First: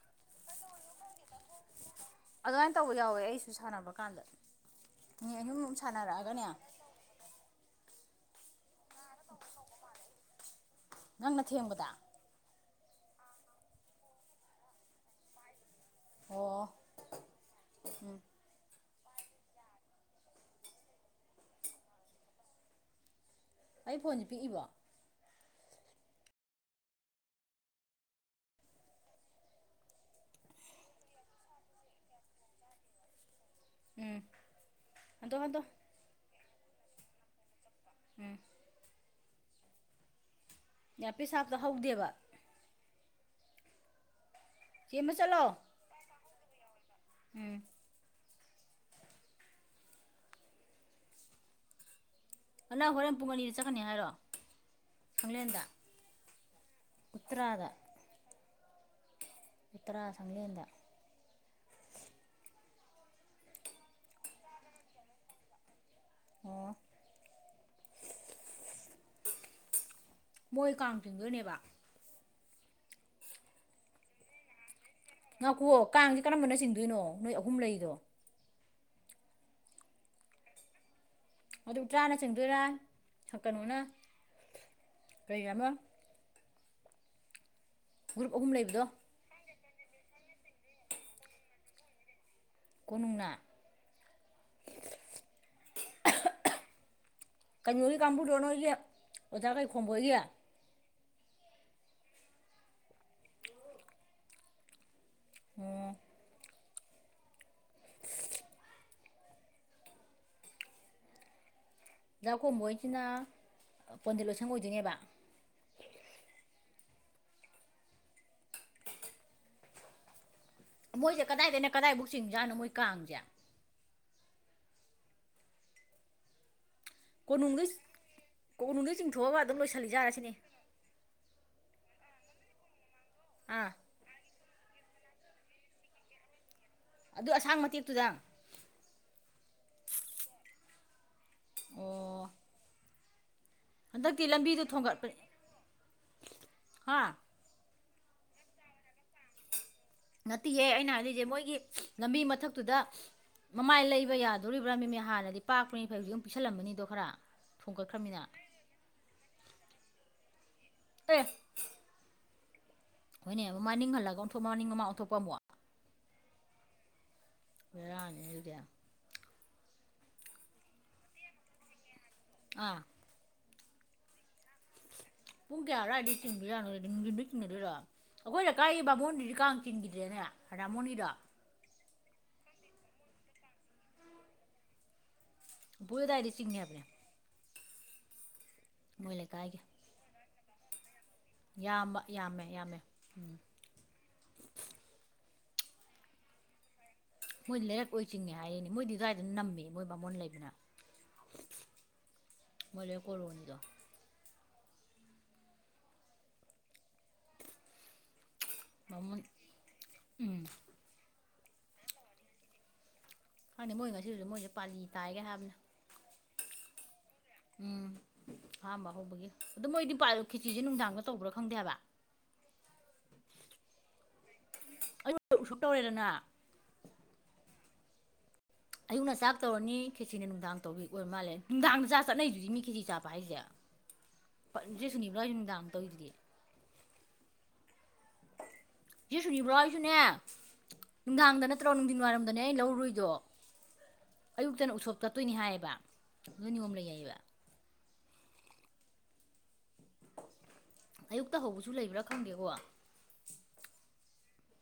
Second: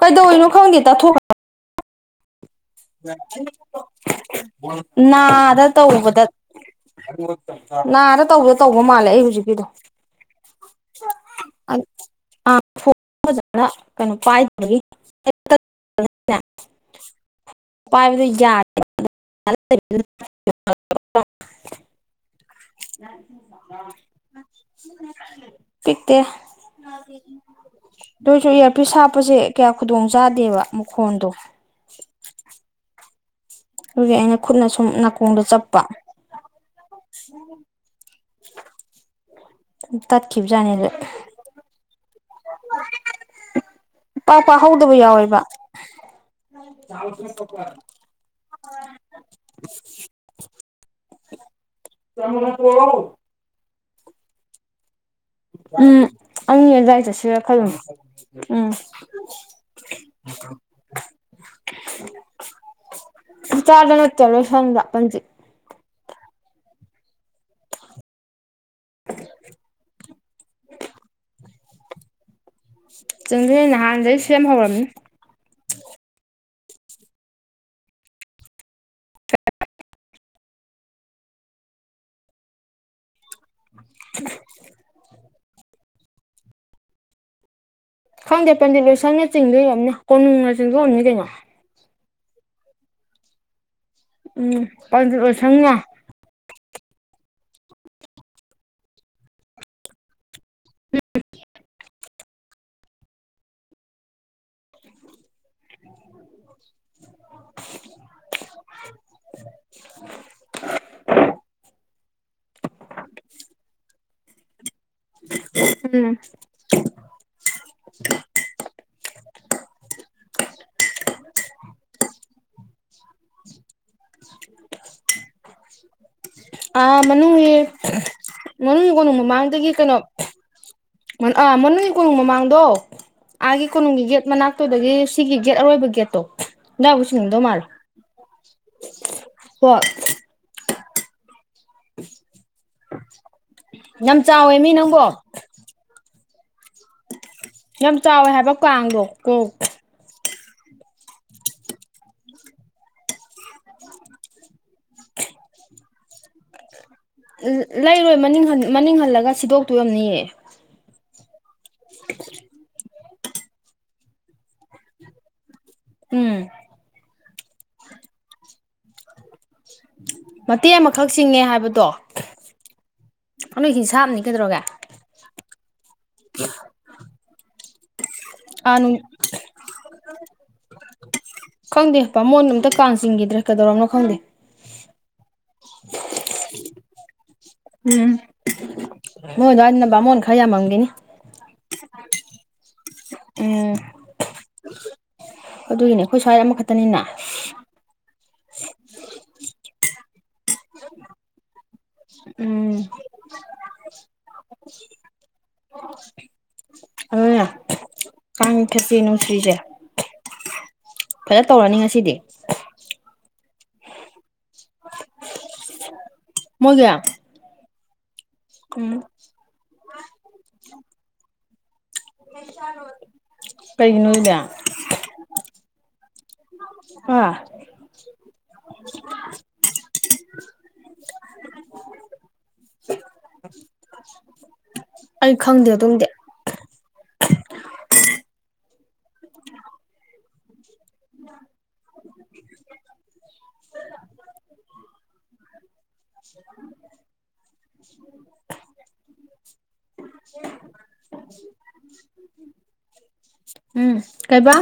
ꯀꯩꯗꯧꯔꯤꯅꫭ ꯈꯪꯗꯦ ꯇꯥꯊꫭꯛ ꯑꯗꯨꯃꯥꯏꯅ ꯇꯧꯕ ꯌꯥꯎꯋꯦ ꯑꯩꯁꯨ ꯁꯥꯟꯅꯕ ꯀꯥꯟꯗ ꯃꯤ ꯑꯍꯨꯝ ꯅꯥꯗ ꯑꯍꯨꯝ ꯇꯧꯕꯗ ꯁꯥꯟꯅꯔꯛꯑꯒꯅꯦ ꯅꯥꯔ ꯇꯧꯒꯦ ꯇꯧꯕ ꯃꯥꯜꯂꯦ ꯑꯩ ꯍꯧꯖꯤꯛꯀꯤꯗꯣ ꯅꯪꯅ ꯊꯦꯡꯕꯗ ꯐꯖꯅ ꯀꯩꯅꯣ ꯄꯥꯏꯗꯕꯒꯤ ꯑꯣ ꯄꯥꯏꯕꯗ ꯌꯥꯗ [inaudible] ꯑꯩ ꯐꯣꯟꯁꯦ ꯄꯤꯛꯏꯕꯣ ꯄꯤꯛꯇꯦ ꯅꯣꯏꯁꯨ ꯏꯌꯥꯔꯄꯤꯤꯁ ꯍꯥꯞꯄꯁꯦ ꯀꯌꯥ ꯈꯨꯗꯣꯡ ꯆꯥꯗꯦꯕ ꯃꯈꯣꯟꯗꯣ ꯑꯗꯨꯒꯤ ꯎꯝ ꯑꯩꯅ ꯈꯨꯠꯅ ꯁꯨꯝ ꯍꯟꯗꯣ ꯅꯥꯀꯣꯡꯗ ꯍꯟꯗꯣ ꯆꯠꯄ [inaudible] ꯑꯦ ꯇꯠꯈꯤꯕꯖꯥꯠꯅꯤꯗ ꯏꯌꯥꯔꯄꯤꯁ ꯍꯥꯞꯇ ꯍꯧꯗꯦꯕ ꯄꯥꯛ ꯄꯥꯛ ꯍꯧꯗꯕ ꯆꯦꯝꯃ ꯌꯥꯎꯋꯦꯕ ꯆꯠꯂꯣ ꯎꯝ [unintelligible] ꯅꯅꯥꯎ ꯍꯣꯔꯦꯟ ꯄꯨꯡ ꯑꯅꯤꯗ ꯆꯠꯀꯅꯤ ꯍꯥꯏꯔꯣ ꯈꯪꯂꯦꯟꯗ ꯎꯝ ꯑꯅꯤ ꯑꯗꯨꯋꯥꯏ ꯆꯠꯁꯤꯔ ꯈꯜꯂꯨ ꯎꯝ ꯇꯔꯥ ꯆꯪꯂꯦꯟꯗ ꯆꯥꯗꯅ ꯆꯔꯣ ꯁꯝꯗ ꯄ ꯑꯣ [inaudible] ꯃꯣꯏ ꯀꯥꯡ ꯆꯤꯡꯗꯣꯏꯅꯦꯕ ꯆꯪꯗ꯭ꯔꯔꯤꯅꯦ ꯅꯍꯥꯟꯗꯒꯤꯩ ꯁꯦꯝ ꯍꯧꯔꯝꯅꯤ ꯉꯥꯀꯣꯛ ꯀꯥꯡꯁꯤꯦ ꯀꯔꯝꯕꯅ ꯆꯤꯡꯗꯣꯏꯅꯣ ꯅꯣꯏ ꯑꯍꯨꯝ ꯂꯩꯔꯤꯗꯣ [unintelligible] ꯑꯗꯨ ꯇꯔꯥꯅ ꯆꯤꯡꯗꯣꯏꯔ ꯀꯩꯅꯣꯅ [inaudible] ꯀꯩ ꯍꯥꯏꯕ ꯒ꯭ꯔꯨꯞ ꯑꯍꯨꯝ ꯈꯪꯗꯦ ꯂꯩꯕꯗꯣ ꯄꯟꯗꯤꯠ ꯂꯣꯏꯁꯪꯅ ꯆꯤꯡꯗꯣ ꯌꯣꯝꯅꯤ ꯀꯣꯅꯨꯡꯅ ꯆꯤꯡꯗ ꯌꯝꯅꯤ ꯀꯩꯅꯣ ꯀꯣꯅꯨꯡꯅ ꯎꯝ ꯄꯥꯟꯖꯂꯣ ꯁꯪꯉꯣ ꯀꯩꯅꯣꯒꯤ ꯀꯥꯡꯕꯨꯗꯣ ꯅꯣꯏꯒꯤꯦ ꯑꯣꯖꯥ ꯀꯩ ꯈꯣꯝꯕꯣꯏꯒꯦ ꯎꯝ ꯑꯣꯝ ꯎꯈꯣꯕ ꯍꯁꯤꯅ ꯄꯣꯟꯗꯤꯜ ꯂꯣꯏꯁꯪ ꯑꯣꯏꯗꯣꯏꯅꯦꯕ ꯎꯝ ꯃꯣꯏꯁꯦ ꯀꯗꯥꯏꯗꯅꯦ ꯀꯗꯥꯏꯐꯥꯎ ꯆꯤꯡꯖꯥꯠꯅꯣ ꯃꯣꯏ ꯀꯥꯡꯁꯦ ꯑ ꯃꯅꯨꯡꯒꯤ ꯀꯣꯅꯨꯡꯗꯩ ꯃꯅꯨꯡꯒꯤ ꯀꯣꯅꯨꯡꯗꯩ ꯀꯣꯅꯨꯡ ꯆꯤꯡꯊꯣꯛꯑꯒ ꯑꯗꯨꯝ ꯃꯃꯥꯡꯗꯒꯤ ꯀꯩꯅꯣ ꯂꯣꯏꯁꯤꯜꯂꯤꯖꯥꯔ ꯁꯤꯅꯤ ꯑꯥ ꯃꯅꯨꯡꯒꯤ ꯀꯣꯅꯨꯡ ꯃꯃꯥꯡꯗꯣ ꯑꯥꯒꯤ ꯑꯥ ꯀꯣꯅꯨꯡꯒꯤ ꯌꯦꯒꯦꯠ ꯃꯅꯥꯛꯇ ꯠꯇꯨꯗꯒꯤ ꯁꯤꯒꯤ ꯒꯦꯠ ꯑꯔꯣꯏꯕ ꯒꯦꯠꯇꯣ ꯑꯗꯨꯗꯥꯏꯕꯨ ꯑꯗꯨ ꯆꯅꯤꯡꯗꯧ ꯑꯁꯥꯡ ꯃꯥꯜꯂꯦ ꯃꯇꯦꯛꯇꯨꯗ [unintelligible] ꯑꯣ ꯌꯥꯝ ꯍꯟꯗꯛꯇꯤ ꯆꯥꯎꯋꯦ ꯂꯝꯕꯤꯗꯨꯣ ꯃꯤ ꯅꯪꯕꯣ ꯊꯣꯡꯒꯠꯄ ꯍꯥ ꯌꯥꯝ ꯆꯥꯎꯋꯦ ꯍꯥꯏꯕ ꯀꯥꯡꯗꯣ ꯀꯣꯛ ꯅꯠꯇꯦꯍꯦ ꯑꯩꯅ ꯍꯥꯏꯅꯤꯡꯁꯦ ꯃꯣꯏꯒꯤ ꯂꯝꯕꯤ ꯃꯊꯛꯇꯨꯗ ꯃꯃꯥꯏ ꯂꯩꯕ ꯌꯥꯗꯣꯔꯤꯕ꯭ꯔꯥ ꯃꯦꯃꯤ ꯍꯥꯟꯅꯗꯤ ꯄꯥꯛꯄ꯭ꯔꯅꯤ ꯐꯩ ꯍꯧꯖꯤꯛ ꯑꯃꯨꯜ ꯄꯤꯁꯜꯂꯝꯕꯅꯤꯗꯣ ꯈꯔꯥ ꯂꯩꯔꯣꯏ ꯃꯅꯤꯡ ꯃꯅꯤꯡ ꯍꯜꯂꯒ ꯁꯤꯗꯣꯛꯇꯣꯏ ꯑꯣꯏꯔꯝꯅꯤꯌꯦ ꯇꯦ ꯍꯣꯏꯅꯦ ꯃꯅꯤꯡ ꯍꯜꯂꯒ ꯑꯣꯟꯊꯣꯛꯄ ꯃꯅꯤꯡ ꯃꯃꯥꯡ ꯑꯣꯟꯊꯣꯛꯄ ꯑꯃꯨꯛ ꯎꯝ ꯕꯔꯅꯤ ꯑꯗꯨꯗ‌ꯦ ꯃꯇꯦꯛ ꯑꯃꯈꯛ ꯆꯤꯡꯉꯦ ꯍꯥꯏꯕꯗꯣ ꯑꯥ [unintelligible] ꯀꯩꯗꯧꯔꯒꯦ ꯄꯨꯡ ꯀꯌꯥ ꯑꯔꯋꯥꯏꯗ ꯆꯤꯟꯗꯣꯏꯔꯅꯣ ꯅꯨꯡꯤꯟꯗ ꯆꯤꯡꯟꯅꯗꯣꯏꯔꯣ ꯑꯩꯈꯣꯏ ꯑꯥ ꯂꯩꯀꯥꯏꯒꯤ ꯅꯨꯡ ꯕꯥꯃ‌ꯣꯟꯗꯤ ꯀꯥꯡ ꯇꯤꯟꯈꯤꯗ꯭ꯔꯦꯅꯦ ꯍꯥꯔꯥꯃꯣꯅꯤꯗꯣ ꯈꯪꯗꯦ ꯚꯥꯃ‌ꯣꯟꯅ ꯑꯝꯇ ꯀꯥꯡ ꯆꯤꯡꯈꯤꯗ꯭ꯔ ꯀꯩꯗꯧꯔꯕꯝꯅꯣ ꯈꯪꯗꯦ ꯄꯨ ꯑꯗꯋꯥꯏꯗꯤ ꯆꯤꯡꯉꯦ ꯍꯥꯏꯕꯅꯦ ꯎꯝ ꯃꯣꯏ ꯑꯗꯋꯥꯏ ꯕꯥꯃꯣꯟ ꯈꯔ ꯌꯥꯝꯃꯝꯒꯅꯤ ꯌꯥꯝꯕ ꯌꯥꯝꯃꯦ ꯌꯥꯝꯃꯦ [unintelligible] ꯑꯗꯨꯒꯤꯅꯦ ꯑꯩꯈꯣꯏ ꯁ꯭ꯋꯥꯏꯗ ꯑꯃꯈꯛꯇꯅꯤꯅ ꯃꯣꯏꯗꯤ ꯂꯩꯔꯛ ꯑꯣꯏ ꯆꯤꯡꯉ ꯍꯥꯏꯔꯤꯅꯦ ꯃꯣꯏꯗꯤ ꯑꯗꯨꯗꯥꯋꯥꯏꯗꯅ ꯅꯝꯃꯤ ꯃꯣꯏ ꯕꯥꯃꯣꯟ ꯂꯩꯕꯅ ꯎꯝ ꯃꯣꯏ ꯂꯩꯔꯛ ꯀꯣꯂꯣꯅꯤꯗꯣ [unintelligible] ꯥ ꯈ‌ꯦꯆꯤ ꯕꯥꯃꯣꯟ ꯅꯨꯡꯁꯤꯔꯤꯁꯦ ꯎꯝ ꯐꯖ ꯇꯧꯔꯅꯤ ꯉꯁꯤꯗꯤ ꯈꯪꯗꯦ ꯃꯣꯏ ꯉꯁꯤꯁꯨ ꯃꯣꯏꯁꯨꯦ ꯄꯥꯂꯤ ꯇꯥꯏꯒꯦ ꯍꯥꯏꯕꯅꯤ [unintelligible] ꯃꯣꯏꯒꯤ ꯎꯝ ꯑꯍꯝꯕ ꯎꯝ ꯍꯧꯕꯒꯤ ꯑꯗꯨ ꯃꯣꯏꯗꯤ [unintelligible] ꯈ‌ꯦꯆꯤꯁꯤ ꯅꯨꯡꯗꯥꯡꯗ ꯇꯧꯕ꯭ꯔꯥ ꯈꯪꯗꯦꯕ ꯀꯩꯒꯤꯅꯣ ꯑꯩꯌꯨꯛ ꯎ ꯁꯣꯞ ꯇꯧꯔꯦꯗꯅ ꯑꯣ ꯑꯌꯨꯛꯅ ꯆꯥꯛ ꯇꯧꯔꯅꯤ ꯈꯦꯖꯤꯅ ꯅꯨꯡꯗꯥꯡ ꯇꯧꯔꯤ ꯑꯣꯏꯔ ꯃꯥꯜꯂꯦ ꯅꯨꯡꯗꯥꯡꯗ ꯆꯥ ꯆꯠꯅꯩꯗꯨꯗꯤ ꯃꯤ ꯈꯦꯖꯤ ꯆꯥꯕ ꯍꯥꯏꯁꯦ [unintelligible] ꯄ ꯆ‌ꯦꯁꯨꯅꯤꯕ꯭ꯔꯥ ꯁ ꯑꯩ ꯅꯨꯡꯗꯥꯡ ꯈꯪꯗꯦ ꯑꯗꯨꯝꯗꯤ ꯇꯧꯔꯤꯗꯨꯗꯤ ꯁꯤ ꯁꯨꯅꯤꯕ꯭ꯔꯣ ꯑꯩꯁꯨꯅꯦ ꯅꯨꯡꯗꯥꯡꯗ ꯅꯠꯇ꯭ꯔꯣ ꯅꯨꯡꯊꯤꯟ ꯋꯥꯏꯔꯝꯗꯅꯦ ꯑꯩ ꯂꯧꯔꯨꯏꯗꯣ ꯑꯌꯨꯛꯇꯅ ꯎꯁꯣꯞ ꯆꯠꯇꯣꯏꯅꯤ ꯍꯥꯏꯌꯦꯕ ꯑꯗꯨꯏ ꯅꯣꯏ ꯅꯤꯌꯣꯝ ꯂꯩꯌꯦꯕ ꯑꯌꯨꯛꯇ ꯍꯧꯕꯁꯨ ꯂꯩꯕ꯭ꯔꯥ ꯈꯪꯗꯦꯀꯣ ꯎꯝ ꯀꯩꯕꯥ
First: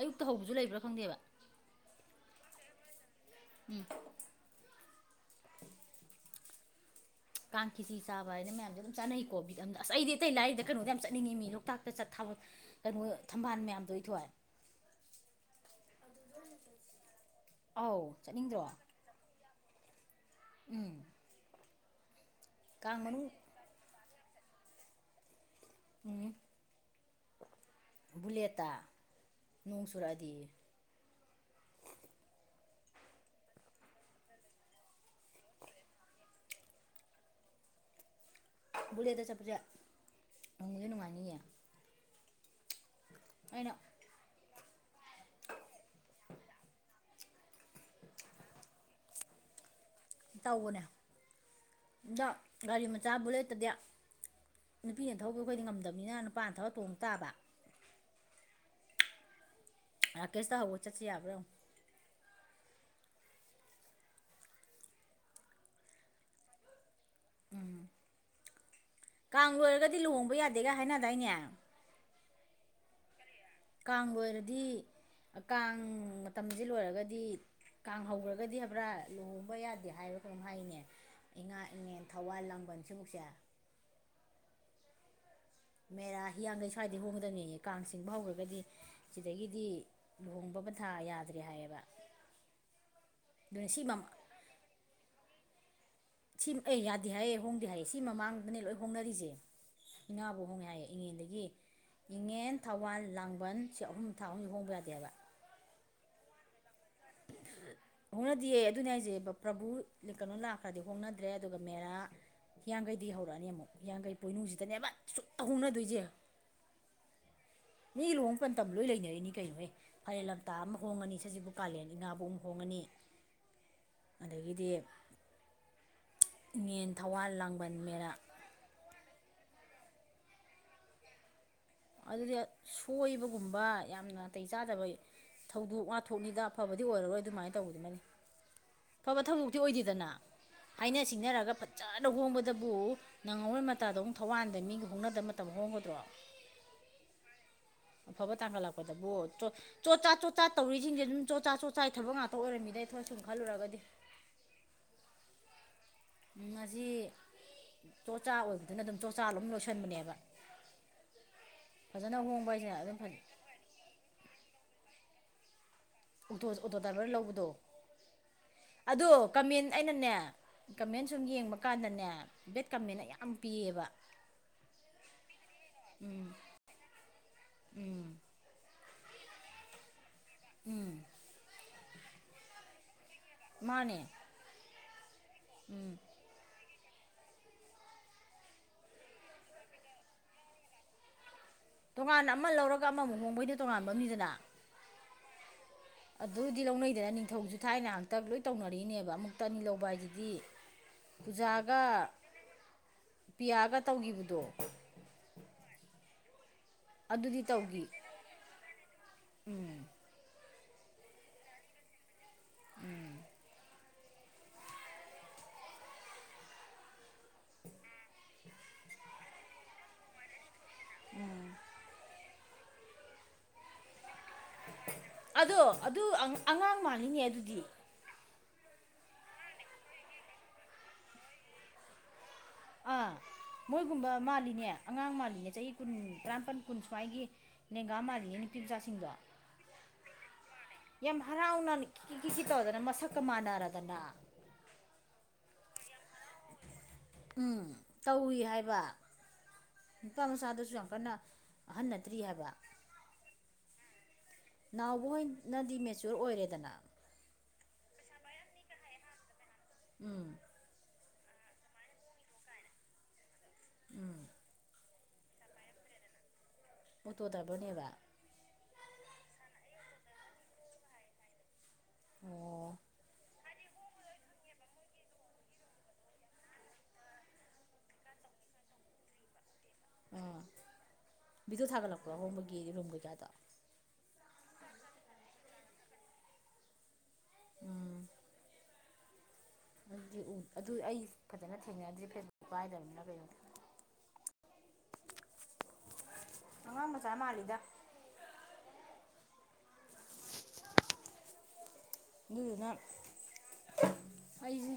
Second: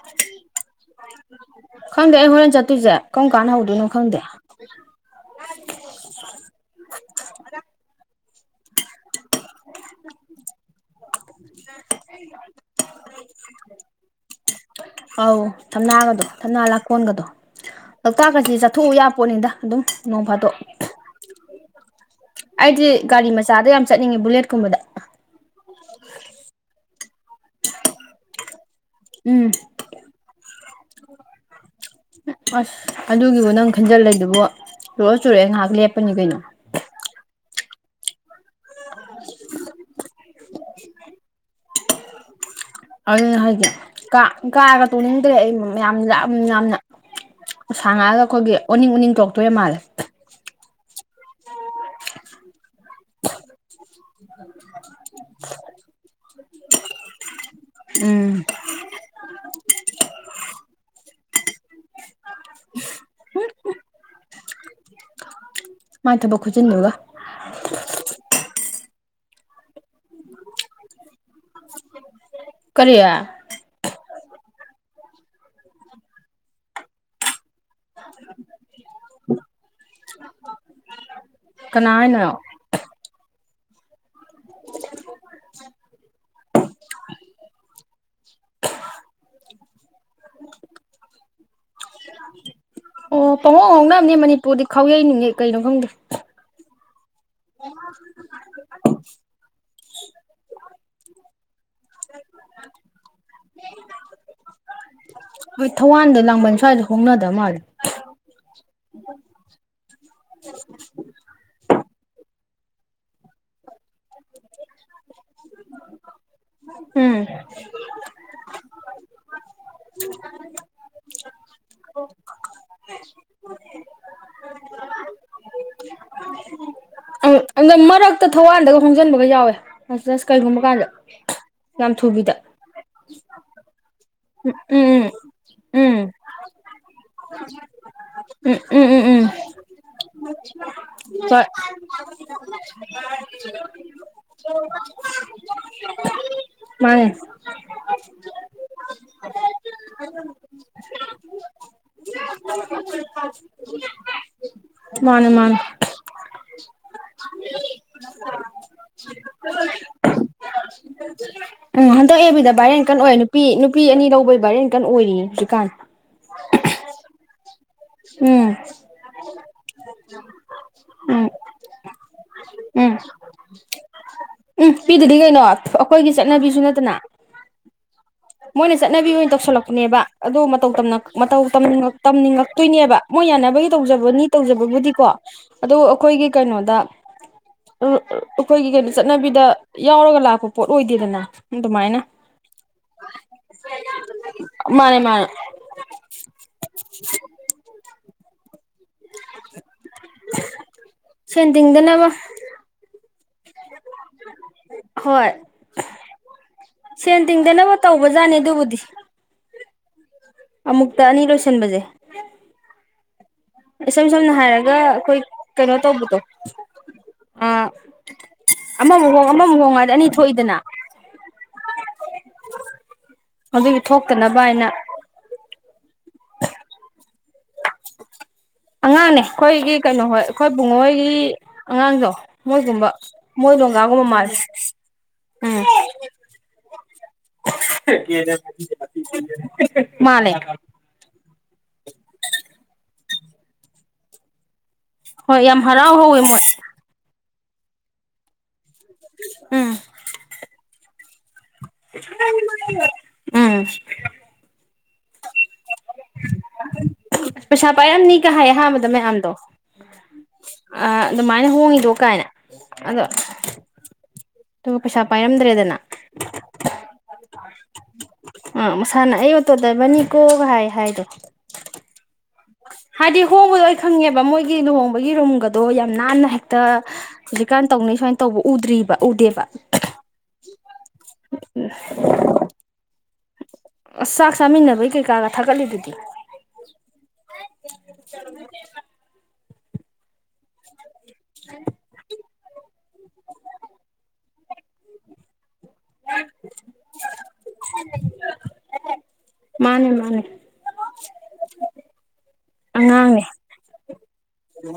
ꯑꯌꯨꯛꯇ ꯍꯧꯕꯁꯨ ꯂꯩꯕ꯭ꯔꯥ ꯈꯪꯗꯦꯕ ꯈꯪꯗꯦ ꯑꯩ ꯍꯣꯔꯦꯟ ꯆꯠꯇꯣꯏꯁꯦ ꯀꯔꯝ ꯀꯥꯟꯅ ꯍꯧꯗꯣꯏꯅꯣ ꯈꯪꯗꯦ ꯀꯥꯡ ꯀꯤꯁꯤ ꯆꯥꯕ ꯍꯥꯏꯅ ꯃꯌꯥꯝꯁꯦ ꯑꯗꯨꯝ ꯆꯥꯅꯩꯀꯣ ꯕꯤꯗ ꯑꯝ ꯑꯁꯗꯤ ꯑꯇꯩ ꯂꯥꯏꯔꯤꯏꯗ ꯀꯩꯅꯣꯗ ꯌꯥꯝ ꯆꯠꯅꯤꯡꯉꯤ ꯃꯤ ꯂꯣꯛꯇꯥꯛꯇ ꯆꯠꯊꯕ ꯀꯩꯅꯣ ꯊꯝꯕꯥꯜ ꯃꯌꯥꯝꯗꯣ ꯏꯊꯣꯏ ꯑꯧ ꯊꯝꯅꯥꯒꯗꯣ ꯊꯝꯅꯥ ꯂꯥꯛꯀꯣꯟꯒꯗꯣ ꯑꯧ ꯂꯣꯛꯇꯥꯛꯀꯁꯤ ꯆꯠꯅꯤꯡꯗ꯭ꯔꯣ ꯆꯠꯊꯣꯛꯎ ꯌꯥ ꯄꯣꯠꯅꯤꯗ ꯑꯗꯨꯝ ꯅꯣꯡ ꯐꯗꯣ [unintelligible] ꯑꯩꯗꯤ ꯀꯥꯡ ꯒꯥꯔꯤ ꯃꯅꯨꯡ ꯃꯆꯥꯗ ꯌꯥꯝ ꯆꯠꯅꯤꯡꯉꯦ ꯕꯨꯂꯦꯠꯀꯨꯝꯕꯗ ꯎꯝ ꯕꯨꯂꯦꯠꯇꯥ ꯎꯝ ꯅꯣꯡ ꯆꯨꯔꯛꯑꯗꯤ ꯑꯥꯁ ꯑꯗꯨꯒꯤꯕꯨ ꯅꯪ ꯈꯟꯖꯜꯂꯤꯗꯨꯕꯨ ꯆꯨꯔ ꯆꯨꯔꯛꯑꯦ ꯉꯥꯏꯍꯥꯛ ꯂꯦꯞꯄꯅꯤ ꯀꯩꯅꯣ ꯕꯨꯂꯦꯠꯇ ꯆꯄꯁꯦ ꯅꯨꯡꯗꯤ ꯅꯨꯡꯉꯥꯏꯅꯤꯌꯦ ꯑꯗꯨꯅ ꯍꯥꯏꯗꯤ ꯑꯩꯅ ꯀꯥꯔꯒ ꯇꯣꯡꯅꯤꯡꯗ꯭ꯔꯦ ꯑꯩ ꯌꯥꯝ ꯌꯥꯝ ꯌꯥꯝꯅ ꯁꯥꯡꯉꯥꯛꯑꯥꯒ ꯑꯩꯈꯣꯏꯒꯤ ꯑꯣꯅꯤꯡ ꯑꯣꯅꯤꯡ ꯇꯣꯛꯇꯣꯏꯔ ꯃꯥꯜꯂꯦ ꯇꯧꯕꯅꯦ ꯑꯗꯣ ꯒꯥꯔꯤ ꯃꯆꯥ ꯕꯨꯂꯦꯠꯇꯗꯤ ꯅꯨꯄꯤ ꯑꯩ ꯊꯧꯗꯤ ꯑꯩꯈꯣꯏꯗꯤ ꯉꯝꯗꯕꯅꯤꯅ ꯅꯨꯄꯥꯅ ꯊꯧꯔ ꯇꯣꯡ ꯇꯥꯕ ꯎꯝ ꯔꯥꯀꯦꯁꯇ ꯍꯪꯉꯨ ꯆꯠꯁꯤ ꯌꯥꯕ꯭ꯔꯥ ꯌꯦꯡꯎ ꯃꯥ ꯊꯕꯛ ꯈꯨꯖꯤꯟꯗꯨꯒ ꯎꯝ ꯀꯥꯡ ꯂꯣꯏꯔꯒꯗꯤ ꯂꯨꯍꯣꯡꯕ ꯌꯥꯗꯦꯒ ꯍꯥꯏꯅꯗꯥꯏꯅꯦ ꯀꯔꯤ ꯀꯥꯡ ꯂ‌ꯣꯏꯔꯗꯤ ꯀꯥꯡ ꯃꯇꯝꯁꯤ ꯂꯣꯏꯔꯒꯗꯤ ꯀꯥꯡꯍꯧꯈ꯭ꯔꯒꯗꯤ ꯍꯥꯏꯕ꯭ꯔꯥ ꯂꯨꯍꯣꯡꯕ ꯌꯥꯗꯦ ꯍꯥꯏꯕ ꯀꯩꯅꯝ ꯍꯥꯏꯅꯦ ꯏꯉꯥ ꯀꯅꯥ ꯏꯉꯦꯟ ꯍꯥꯏꯅꯣ ꯊꯧꯋꯥꯜ ꯂꯥꯡꯕꯜ ꯁꯤꯕꯨꯛꯁꯦ ꯃꯦꯔꯥ ꯍꯤꯌꯥꯡꯒꯩ ꯑꯗꯨꯋꯥꯏꯗꯤ ꯍꯣꯡꯗꯉꯌꯦ ꯀꯥꯡ ꯆꯤꯡꯕ ꯍꯧꯔꯒꯗꯤ ꯁꯤꯗꯒꯤꯗꯤ ꯂꯨꯍꯣꯡꯕ ꯄꯟꯊꯥ ꯌꯥꯗ꯭ꯔꯦ ꯍꯥꯏꯌꯦꯕ ꯑꯣ ꯑꯗꯨꯅ ꯄꯥꯎꯍꯣꯡ ꯁꯤ ꯃꯃꯥ ꯍꯣꯡꯅꯕꯅꯦ ꯃꯅꯤꯄꯨꯔꯗꯤ ꯈꯥꯎ ꯌꯩ [unintelligible] ꯀꯩꯅꯣ ꯈꯪꯗꯦ ꯁꯤ ꯑꯦ ꯌꯥꯗꯦ ꯍꯥꯏꯑꯌꯦ ꯍꯣꯡꯗꯦ ꯍꯥꯏꯑꯌꯦ ꯁꯤ ꯃꯃꯥꯡꯗꯅꯦ ꯂꯣꯏ ꯍꯣꯡꯅꯔꯤꯁꯦ ꯏꯉꯥꯕꯧ ꯍꯣꯡꯉꯦ ꯍꯥꯏꯌꯦ ꯏꯉꯦꯜꯗꯒꯤ ꯏꯉꯦꯟ ꯊꯧꯋꯥꯜ ꯂꯥꯡꯕꯟ ꯁꯤ ꯑꯍꯨꯝ ꯊꯥ ꯑꯍꯨꯝ ꯍꯣꯡꯕ ꯌꯥꯗꯦꯕ ꯍꯣꯏ ꯊꯧꯋꯥꯟꯗ ꯂꯥꯡꯕꯟ ꯁ꯭ꯋꯥꯏꯗ ꯍꯣꯡꯅꯗꯕ ꯃꯥꯜꯂꯦ ꯍꯣꯡꯅꯗꯌꯦꯦ ꯑꯗꯨꯅꯦ ꯍꯥꯏꯁꯦ ꯄ꯭ꯔꯚꯨ ꯀꯩꯅꯣ ꯂꯥꯛꯈ꯭ꯔꯗꯤ ꯍꯣꯡꯅꯗ꯭ꯔꯦ ꯑꯗꯨꯒ ꯃꯦꯔꯥ ꯍꯤꯡꯈꯩꯗꯤ ꯍꯧꯔꯛꯑꯅꯤ ꯑꯃꯨꯛ ꯍꯤꯡꯈꯩ ꯄꯣꯏꯅꯨꯡꯁꯤꯗꯅꯦꯕ ꯆꯨꯞꯅ ꯍꯧꯅꯗꯣꯏꯁꯦ ꯎꯝ ꯃꯤ ꯂꯨꯍꯣꯡ ꯃꯇꯝ ꯂꯣꯏ ꯂꯩꯅꯔꯤꯅꯤ ꯀꯩꯅꯣꯍꯦ ꯐꯥꯏꯔꯦꯜ ꯂꯝꯇꯥ ꯑꯃ ꯍꯣꯡꯉꯅꯤ ꯁꯖꯤꯕꯨ ꯀꯥꯂꯦꯟ ꯏꯉꯥꯕꯧ ꯑꯃ ꯍꯣꯡꯉꯅꯤ [unintelligible] ꯑꯗꯒꯤꯗꯤ ꯏꯉꯦꯟ ꯊꯋꯥꯟ ꯑꯗ ꯂꯥꯡꯕꯟ ꯃꯦꯔꯥ ꯃꯔꯛꯇ ꯊꯧꯋꯥꯟꯗꯒ ꯍꯣꯡꯖꯤꯟꯕꯒ ꯌꯥꯎꯋꯦ ꯑꯁ ꯀꯔꯤꯒꯨꯝꯕ ꯀꯥꯟꯗ ꯌꯥꯝ ꯑꯗꯨꯗꯤ ꯊꯨꯕꯤꯗ ꯁꯣꯏꯕꯒꯨꯝꯕ ꯌꯥꯝ ꯅꯥꯇꯩ ꯆꯥꯗꯕ ꯎꯝ ꯎꯝ ꯊꯧꯗꯣꯛ ꯎꯝ ꯋꯥꯊꯣꯛꯅꯤꯗ ꯐꯕꯗꯤ ꯑꯣꯏꯔꯔꯣꯏ ꯑꯗꯨꯃꯥꯏꯅ ꯇꯧꯕꯗꯨꯃꯅꯤ ꯎꯝ ꯎꯝ ꯎꯝ ꯎꯝ ꯗꯤ ꯑꯣꯏꯗꯦꯗꯅ ꯍꯥꯏꯅ ꯍꯣꯏ ꯁꯤꯡꯅꯔꯒ ꯐꯖꯅ ꯍꯣꯡꯕꯗꯕꯨ ꯅꯪꯍꯧꯔꯣꯏ ꯃꯇꯥꯗꯧ ꯊꯧꯋꯥꯟꯗ ꯃꯤꯒꯤ ꯍꯣꯡꯅꯗꯕ ꯃꯇꯝ ꯍꯣꯡꯒꯗ꯭ꯔꯣ ꯃꯥꯅꯦ ꯑꯐꯕ ꯇꯀ ꯂꯥꯛꯄꯗꯕꯣꯆ‌ꯣꯠ ꯆꯣꯠ ꯆꯥꯠ ꯆꯣꯠ ꯆꯥꯠ ꯇꯧꯔꯤꯁꯤꯡꯁꯦ ꯑꯗꯨꯝ ꯆꯣꯠ ꯆꯥꯠ ꯆꯣꯠ ꯆꯥꯏ ꯊꯕ ꯉꯥꯛꯇ ꯑꯣꯏꯔꯝꯃꯤꯗꯩ ꯑꯩꯈꯣꯏ ꯁꯨꯝ ꯈꯜꯂꯨꯔꯒꯗꯤ ꯃꯥꯅꯦ ꯃꯥꯅꯦ ꯎ ꯉꯁꯤ ꯆꯣꯆꯥ ꯑꯣꯏꯕꯗꯨꯅ ꯑꯗꯨꯝ ꯆꯣꯆꯥ ꯑꯗꯨꯝ ꯂꯣꯏꯁꯟꯕꯅꯦꯕ [unintelligible] ꯎꯝ ꯍꯟꯗꯛ ꯍꯣꯡꯕ ꯑꯦꯕꯤꯗ ꯍꯥꯏꯁꯦ ꯚꯥꯏꯔꯦꯟ ꯑꯗꯨꯝ ꯀꯟ ꯑꯣꯏ ꯅꯨꯄꯤ ꯅꯨꯄꯤ ꯑꯅꯤ ꯂꯧꯕꯩ ꯚꯥꯏꯔꯦꯟ ꯀꯟ ꯑꯣꯏꯔꯤꯅꯦ ꯍꯧꯖꯤꯛꯀꯥꯟ ꯑꯣꯇꯣ ꯑꯣꯇꯣ ꯗ꯭ꯔꯥꯏꯚꯔ ꯂꯧꯕꯗꯣ ꯎꯝ ꯑꯣ ꯀꯃꯟ ꯑꯩꯅꯅꯦ ꯀꯃꯦꯟ ꯁꯨꯝ ꯎꯝ ꯌꯦꯡꯕ ꯀꯥꯟꯗꯅꯦ ꯕꯦꯠ ꯎꯝ ꯀꯃꯦꯟꯅꯥ ꯌꯥꯝ ꯄꯤꯌꯦꯕ ꯎꯝ ꯄꯤꯗꯗꯤ ꯀꯩꯅꯣ ꯑꯩꯈꯣꯏꯒꯤ ꯆꯠꯅꯕꯤꯁꯨ ꯅꯠꯇꯅ ꯎꯝ ꯃꯣꯏꯅ ꯆꯠꯅꯕꯤ ꯑꯣꯏꯅ ꯇꯧꯁꯜꯂꯛꯄꯅꯦꯕ ꯑꯗꯣ ꯎꯝ ꯃꯇꯧ ꯇꯝꯅꯤꯡꯉꯛꯇꯣꯏꯅꯦꯕ ꯃꯣꯏ ꯌꯥꯅꯕꯒꯤ ꯃꯥꯅꯦ ꯇꯧꯖꯕꯅꯤ ꯇꯧꯖꯕꯕꯨꯗꯤꯀꯣ ꯎꯝ ꯑꯩꯈꯣꯏꯒꯤ ꯑꯗꯣ ꯀꯩꯅꯣꯗ ꯑꯩꯈꯣꯏꯒꯤ ꯀꯩꯅꯣ ꯆꯠꯅꯕꯤꯗ ꯌꯥꯎꯔꯒ ꯂꯥꯛꯄ ꯄꯣꯠ ꯑꯣꯏꯗꯦꯗꯅ ꯑꯗꯨꯃꯥꯏꯅ ꯇꯣꯉꯥꯟꯅ ꯑꯃ ꯂꯧꯔꯒ ꯑꯃꯃꯨꯛ ꯍꯣꯡꯕꯩꯩꯅ ꯇꯣꯉꯥꯟꯕ ꯃꯤꯗꯅ ꯃꯥꯅꯦ ꯃꯥꯅꯦ ꯑꯗꯨꯗꯤ ꯂꯧꯅꯩꯗꯅ ꯅꯤꯡꯊꯧꯖꯨ ꯊꯥꯏꯅ ꯉꯥꯛꯇ ꯂꯣꯏ ꯇꯧꯅꯔꯤꯅꯦꯕ ꯑꯃꯨꯛ ꯇꯅꯤ ꯂꯧꯕ ꯍꯥꯏꯁꯤꯗꯤ ꯁꯦꯟ ꯄꯨꯖꯥꯒ ꯇꯤꯡꯗꯅꯕ ꯄꯤꯌꯥꯒ ꯇꯧꯒꯤꯕꯗꯣ ꯍꯣꯏ ꯁꯦꯟ ꯇꯤꯡꯗꯅꯕ ꯇꯧꯕꯖꯥꯠꯅꯤ ꯑꯗꯨꯕꯨꯗꯤ ꯎꯝ ꯑꯃꯨꯛꯇ ꯑꯅꯤ ꯂꯣꯏꯁꯟꯕꯁꯦ ꯎꯝ ꯏꯁꯝ ꯁꯝꯅ ꯍꯥꯏꯔꯒ ꯑꯩꯈꯣꯏ ꯀꯩꯅꯣ ꯇꯧꯕꯗꯣ ꯑꯥ ꯑꯃꯃꯨꯛ ꯍꯣꯡ ꯑꯃꯃꯨꯛ ꯍꯣꯡ ꯍꯥꯏꯗꯤ ꯑꯅꯤ ꯊꯣꯛꯏꯗꯅ ꯎꯝ ꯑꯗꯨꯒꯤ ꯊꯣꯛꯇꯅꯕ ꯍꯥꯏꯅ ꯑꯗꯣ ꯑꯗꯨ ꯑꯉꯥꯡ ꯃꯥꯟꯂꯤꯅꯦ ꯑꯗꯨꯗꯤ ꯑꯉꯥꯡꯅꯦ ꯑꯩꯈꯣꯏꯒꯤ ꯀꯩꯅꯣꯍꯣꯏ ꯑꯩꯈꯣꯏ ꯄꯨꯡꯉꯣꯏꯒꯤ ꯑꯉꯥꯡꯗꯣ ꯃꯣꯏ ꯀꯨꯝꯕ ꯑꯥ ꯃꯣꯏꯅꯣꯡꯒꯒꯨꯝꯕ ꯃꯣꯏꯒꯨꯝꯕ ꯃꯥ ꯃꯥꯜꯂꯤꯅꯦ ꯑꯉꯥꯡ ꯃꯥꯜꯂꯤꯅꯦ ꯆꯍꯤ ꯀꯨꯟ ꯇꯔꯥꯃꯥꯄꯜ ꯀꯨꯟ ꯁ꯭ꯋꯥꯏꯒꯤ ꯂꯦꯡꯒꯥ ꯃꯥꯜꯂꯤꯅꯦ ꯅꯨꯄꯤ ꯃꯆꯥꯁꯤꯡꯗꯣ ꯎꯝ ꯃꯥꯅꯦ ꯌꯥꯝ ꯍꯔꯥꯎꯅ ꯀꯤꯁꯤ ꯇꯧꯗꯅ ꯃꯁꯛꯀ ꯃꯥꯟꯅꯔꯗꯅ ꯍꯣꯏ ꯌꯥꯝ ꯍꯔꯥꯎ ꯍꯧꯋꯦ ꯃꯣꯏ ꯎꯝ ꯇꯧꯏ ꯍꯥꯏꯕ ꯎꯝ ꯅꯨꯄꯥ ꯃꯆꯥꯗꯨꯁꯨ ꯌꯥꯝ ꯀꯟꯅ ꯑꯍꯟꯅꯗ꯭ꯔꯤ ꯍꯥꯏꯕ ꯎꯝ ꯅꯥꯎꯕ ꯍꯣꯏꯅꯗꯤ ꯃꯦꯆꯣꯔ ꯑꯣꯏꯔꯦꯗꯅ ꯄꯩꯁꯥ ꯄꯥꯏꯔꯝꯅꯤꯒ ꯍꯥꯏ ꯑꯍꯥꯟꯕꯗ ꯃꯌꯥꯝꯗꯣ ꯎꯝ ꯑ ꯑꯗꯨꯃꯥꯏꯅ ꯍꯣꯡꯉꯤꯗꯣ ꯀꯥꯏꯅ ꯑꯗꯣ ꯎꯝ ꯑꯗꯨꯒ ꯄꯩꯁꯥ ꯄꯥꯏꯔꯝꯗ꯭ꯔꯦꯗꯅ ꯑꯣꯇꯣꯗ꯭ꯔꯕꯅꯦꯕ ꯑꯥ ꯃꯁꯥꯅ ꯑꯩ ꯑꯣꯇꯣ ꯗꯕꯔꯅꯤꯀꯣꯒ ꯍꯥꯏ ꯍꯥꯏꯗꯣ ꯑꯣ ꯍꯥꯏꯗꯤ ꯍꯣꯡꯕꯗꯣ ꯑꯩ ꯈꯪꯉꯦꯕ ꯃꯣꯏꯒꯤ ꯂꯨꯍꯣꯡꯕꯒꯤ ꯔꯨꯝꯒꯗꯣ ꯌꯥꯝ ꯅꯥꯟꯅ ꯍꯦꯛꯇ ꯍꯧꯖꯤꯛꯀꯥꯟ ꯇꯧꯅꯩ ꯁꯨꯃꯥꯏꯅ ꯇꯧꯕ ꯎꯗ꯭ꯔꯤꯕ ꯎꯗꯦꯕ ꯑꯥ ꯚꯕꯤꯗꯣ ꯊꯥꯒꯠꯂꯛꯄꯣ ꯑꯍꯣꯡꯕꯒꯤ ꯔꯨꯝ ꯀꯩꯀꯥꯗꯣ ꯑꯁ ꯆꯥꯛ ꯆꯥꯃꯤꯟꯅꯕꯩ ꯀꯩꯀꯥꯒ ꯊꯥꯒꯠꯂꯤꯗꯨꯗꯤ ꯎꯝ ꯑꯗꯨꯗꯤ ꯎ ꯑꯗꯨ ꯑꯩ ꯐꯖꯅ ꯊꯦꯡꯅꯗ꯭ꯦ ꯐꯦꯁꯕꯨ ꯄꯥꯏꯗꯕꯅꯤꯅ ꯀꯩꯅꯣꯗ ꯑꯉꯥꯡ ꯃꯆꯥ ꯃꯥꯜꯂꯤꯗ ꯃꯥꯅꯦ ꯃꯥꯅꯦ ꯑꯗꯨꯗꯨꯅ ꯑꯉꯥꯡꯅꯦ ꯑꯩꯁꯦ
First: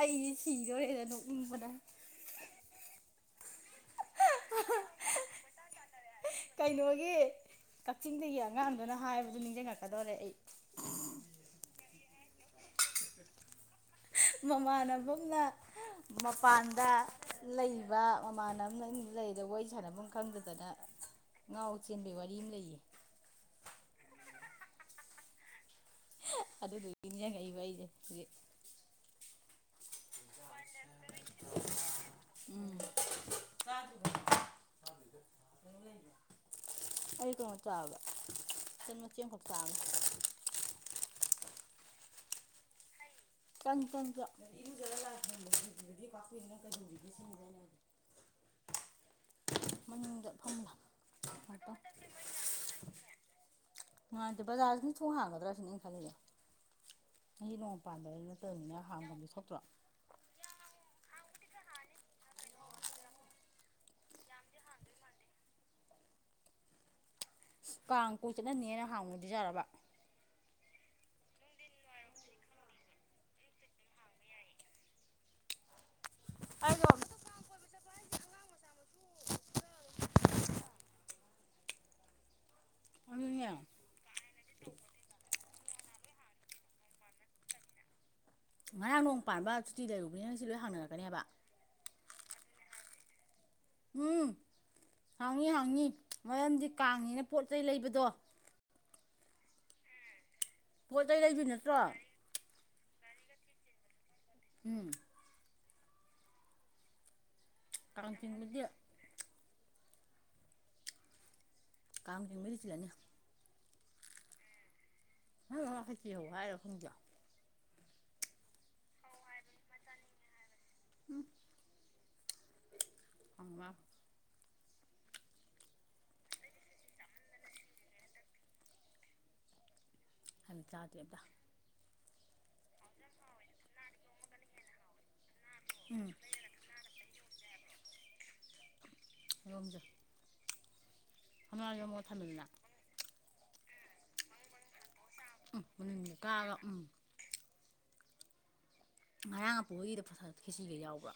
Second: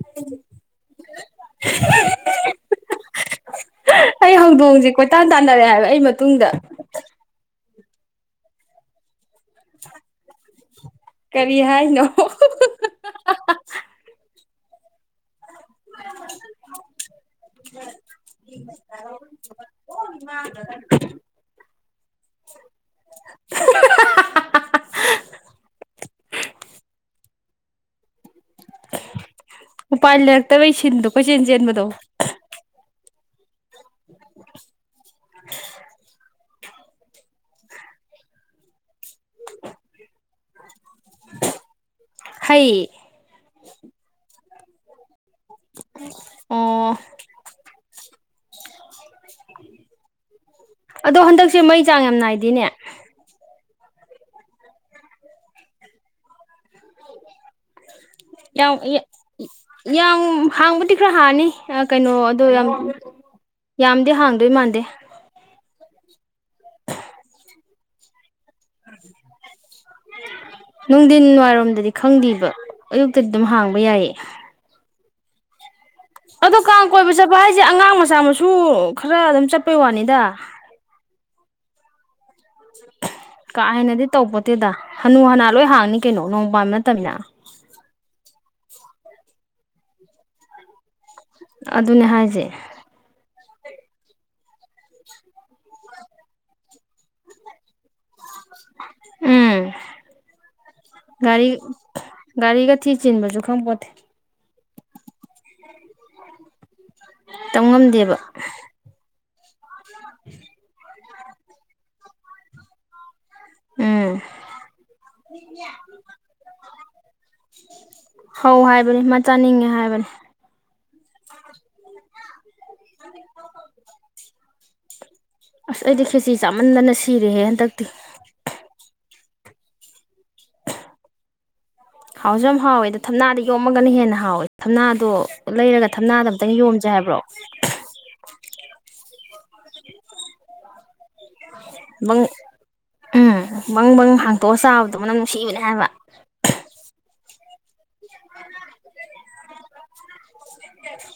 ꯑꯩꯗꯤ ꯁꯤꯗꯣꯔꯦꯗ ꯅꯣꯛꯅꯤꯡꯕꯅ ꯑꯩ ꯍꯧꯗꯣꯡꯁꯦ ꯀꯣꯏꯇꯥꯟ ꯇꯥꯟꯅꯔꯦ ꯍꯥꯏꯕ ꯑꯩ ꯃꯇꯨꯡꯗ ꯀꯩꯅꯣꯒꯤ ꯀꯛꯆꯤꯡꯗꯒꯤ ꯑꯉꯥꯡꯗꯨꯅ ꯍꯥꯏꯕꯗꯨ ꯅꯤꯡꯁꯤꯡꯉꯛꯀꯗꯧꯔꯦ ꯑꯩ ꯀꯔꯤ ꯍꯥꯏꯅꯣ ꯃꯃꯥꯟꯅꯕꯝꯅ ꯃꯄꯥꯟꯗ ꯂꯩꯕ ꯃꯃꯥꯟꯅꯕꯅ ꯂꯩ ꯁꯥꯟꯅꯐꯝ ꯈꯪꯗꯗꯅ ꯉꯥꯎ ꯆꯦꯟꯕꯒꯤ ꯋꯥꯔꯤ ꯑꯃ ꯂꯩꯌꯦ ꯑꯗꯨꯗꯨꯒꯤ ꯅꯤꯡꯖꯡꯉꯛꯢꯕ ꯑꯩꯁꯦ ꯍꯧꯖꯤꯛ ꯎꯄꯥꯏ ꯂꯩꯔꯛꯇꯕꯩ ꯁꯤꯟꯗꯣ ꯀꯣꯏꯆꯦꯟ ꯆꯦꯟꯕꯗꯣ ꯎꯝ ꯑꯩ ꯀꯩꯅꯣ ꯆꯥꯕꯩꯅ ꯃꯆꯦ ꯑꯃꯈꯛ ꯆꯥꯕ ꯍꯩ ꯇ ꯇ ꯑꯣ ꯃꯅꯨꯡꯗꯅꯤꯡ ꯐꯕ ꯑꯗꯣ ꯍꯟꯗꯛꯁꯦ ꯃꯩ ꯆꯥꯡ ꯌꯥꯝ ꯅꯥꯏꯗꯦꯅꯦ ꯉꯅꯨꯡꯉꯥꯟꯗꯤꯦ ꯕꯖꯥꯔꯁꯤꯅ ꯊꯣꯡ ꯍꯥꯡꯒꯗ꯭ꯔꯁꯤꯅꯦ ꯈꯜꯂꯤꯁ ꯆꯍꯤ ꯅꯣꯡ ꯄꯥꯟꯕ ꯅ ꯌꯥꯝ ꯍꯥꯡꯕꯗꯤ ꯈꯔ ꯍꯥꯡꯅꯤ ꯀꯩꯅꯣ ꯑꯗꯣ ꯌꯥꯝ ꯌꯥꯝꯗꯤ ꯍꯥꯡꯗꯣꯏ ꯃꯥꯟꯗꯦ ꯀꯥꯡ ꯀꯣꯛ ꯆꯠꯅꯅꯦꯅ ꯍꯥꯡꯅꯗꯤ ꯌꯥꯔꯕ ꯅꯨꯡꯊꯤꯟ ꯋꯥꯏꯔꯣꯝꯗꯗꯤ ꯈꯪꯗꯦꯕ ꯑꯌꯨꯛꯇꯗꯤ ꯑꯗꯨꯝ ꯍꯥꯡꯕ ꯌꯥꯏꯌꯦ ꯑꯗꯣ ꯑꯩꯗꯣ ꯀꯥꯡ ꯀꯣꯏꯕ ꯆꯠꯄ ꯍꯥꯏꯁꯦ ꯑꯉꯥꯡ ꯃꯆꯥ ꯃꯁꯨ ꯈꯔ ꯑꯗꯨꯝ ꯆꯠꯄꯩ ꯋꯥꯅꯤꯗ ꯑꯗꯨꯅꯦ ꯀꯥ ꯍꯦꯟꯅꯗꯤ ꯇꯧꯕꯄꯣꯠꯇꯦꯗ ꯍꯅꯨ ꯍꯅꯥ ꯂꯣꯏ ꯍꯥꯡꯅꯤ ꯀꯩꯅꯣ ꯅꯣꯡ ꯄꯥꯟꯕꯝ ꯅꯠꯇꯃꯤꯅ ꯉꯔꯥꯡ ꯅꯣꯡ ꯄꯥꯟꯕ ꯁꯨꯇꯤ ꯂꯩꯔꯨꯕꯅꯦ ꯉꯁꯤ ꯂꯣꯏ ꯍꯥꯡꯅꯔꯛꯀꯅꯦ ꯍꯥꯢꯕ ꯑꯗꯨꯅꯦ ꯍꯥꯏꯁꯦ ꯎꯝ ꯍꯥꯡꯏꯤ ꯍꯥꯡꯉ ꯃꯔꯝꯗꯤ ꯀꯥꯡꯉꯤꯅ ꯄꯣꯠ ꯆꯩꯩ ꯂꯩꯕꯗꯣ ꯎꯝ ꯄꯣꯠ ꯆꯩ ꯂꯩꯗꯣꯏ ꯒꯔꯤ ꯅꯠꯇ꯭ꯔꯣ ꯒꯥꯔꯤꯒ ꯊꯤ ꯆꯤꯟꯕꯁꯨ ꯈꯪ ꯄꯣꯠꯇꯦ ꯎꯝ ꯀꯥꯡ ꯇꯝꯉꯝꯗꯦꯕ ꯆꯤꯡꯕꯗꯤ [unintelligible] ꯀꯥꯡ ꯆꯥꯡꯕꯩꯗꯤ ꯆꯤꯟꯂꯅꯤ ꯎꯝ ꯍꯣꯏ ꯈꯦꯆꯔꯤ ꯍꯧ ꯍꯥꯏꯔꯣ ꯈꯪꯗꯣ ꯍꯧ ꯍꯥꯏꯕꯅꯦ ꯃꯥ ꯆꯥꯅꯤꯡꯉꯦ ꯍꯥꯏꯕꯅꯦ ꯍꯝ ꯑꯁ ꯑꯩꯗꯤ ꯈꯦꯆꯤ ꯆꯥꯃꯟꯗꯅ ꯁꯤꯔꯦꯍꯦ ꯍꯟꯗꯛꯇꯤ ꯍꯥꯏꯅ ꯆꯥꯗ꯭ꯦ ꯑꯝꯇ ꯍꯥꯎꯁꯨ ꯌꯥꯝ ꯍꯥꯎꯌꯦ ꯑꯗꯨꯝ ꯊꯝꯅꯥꯗ ꯌꯣꯝꯃꯒꯅ ꯍꯦꯟꯅ ꯍꯥꯎꯋꯦ ꯊꯝꯅꯥꯗꯣ ꯂꯩꯔꯒ ꯊꯝꯅꯥꯗ ꯑꯝꯇꯪ ꯌꯣꯝꯁꯩ ꯍꯥꯏꯕ꯭ꯔꯣ ꯌꯣꯝꯖꯦ ꯍꯪꯉꯥ ꯌꯣꯝꯃꯒ ꯪ ꯕꯪ ꯊꯝꯃꯦꯗꯅ ꯎꯝ ꯕꯪ ꯕꯤ ꯍꯥꯡꯇꯣꯛꯑ ꯆꯥꯕꯗꯣ ꯃꯅꯝ ꯅꯨꯡꯁꯤꯕꯅꯦ ꯎꯝ ꯍꯥꯏꯕ ꯃꯅꯤꯜꯒ ꯀꯔꯥꯒ ꯎ ꯉꯔꯥꯡ ꯑꯄꯣꯒꯤꯗ ꯄ꯭ꯔꯁꯥ ꯈꯦꯖꯤꯒ ꯌꯥꯎꯕ꯭ꯔꯥ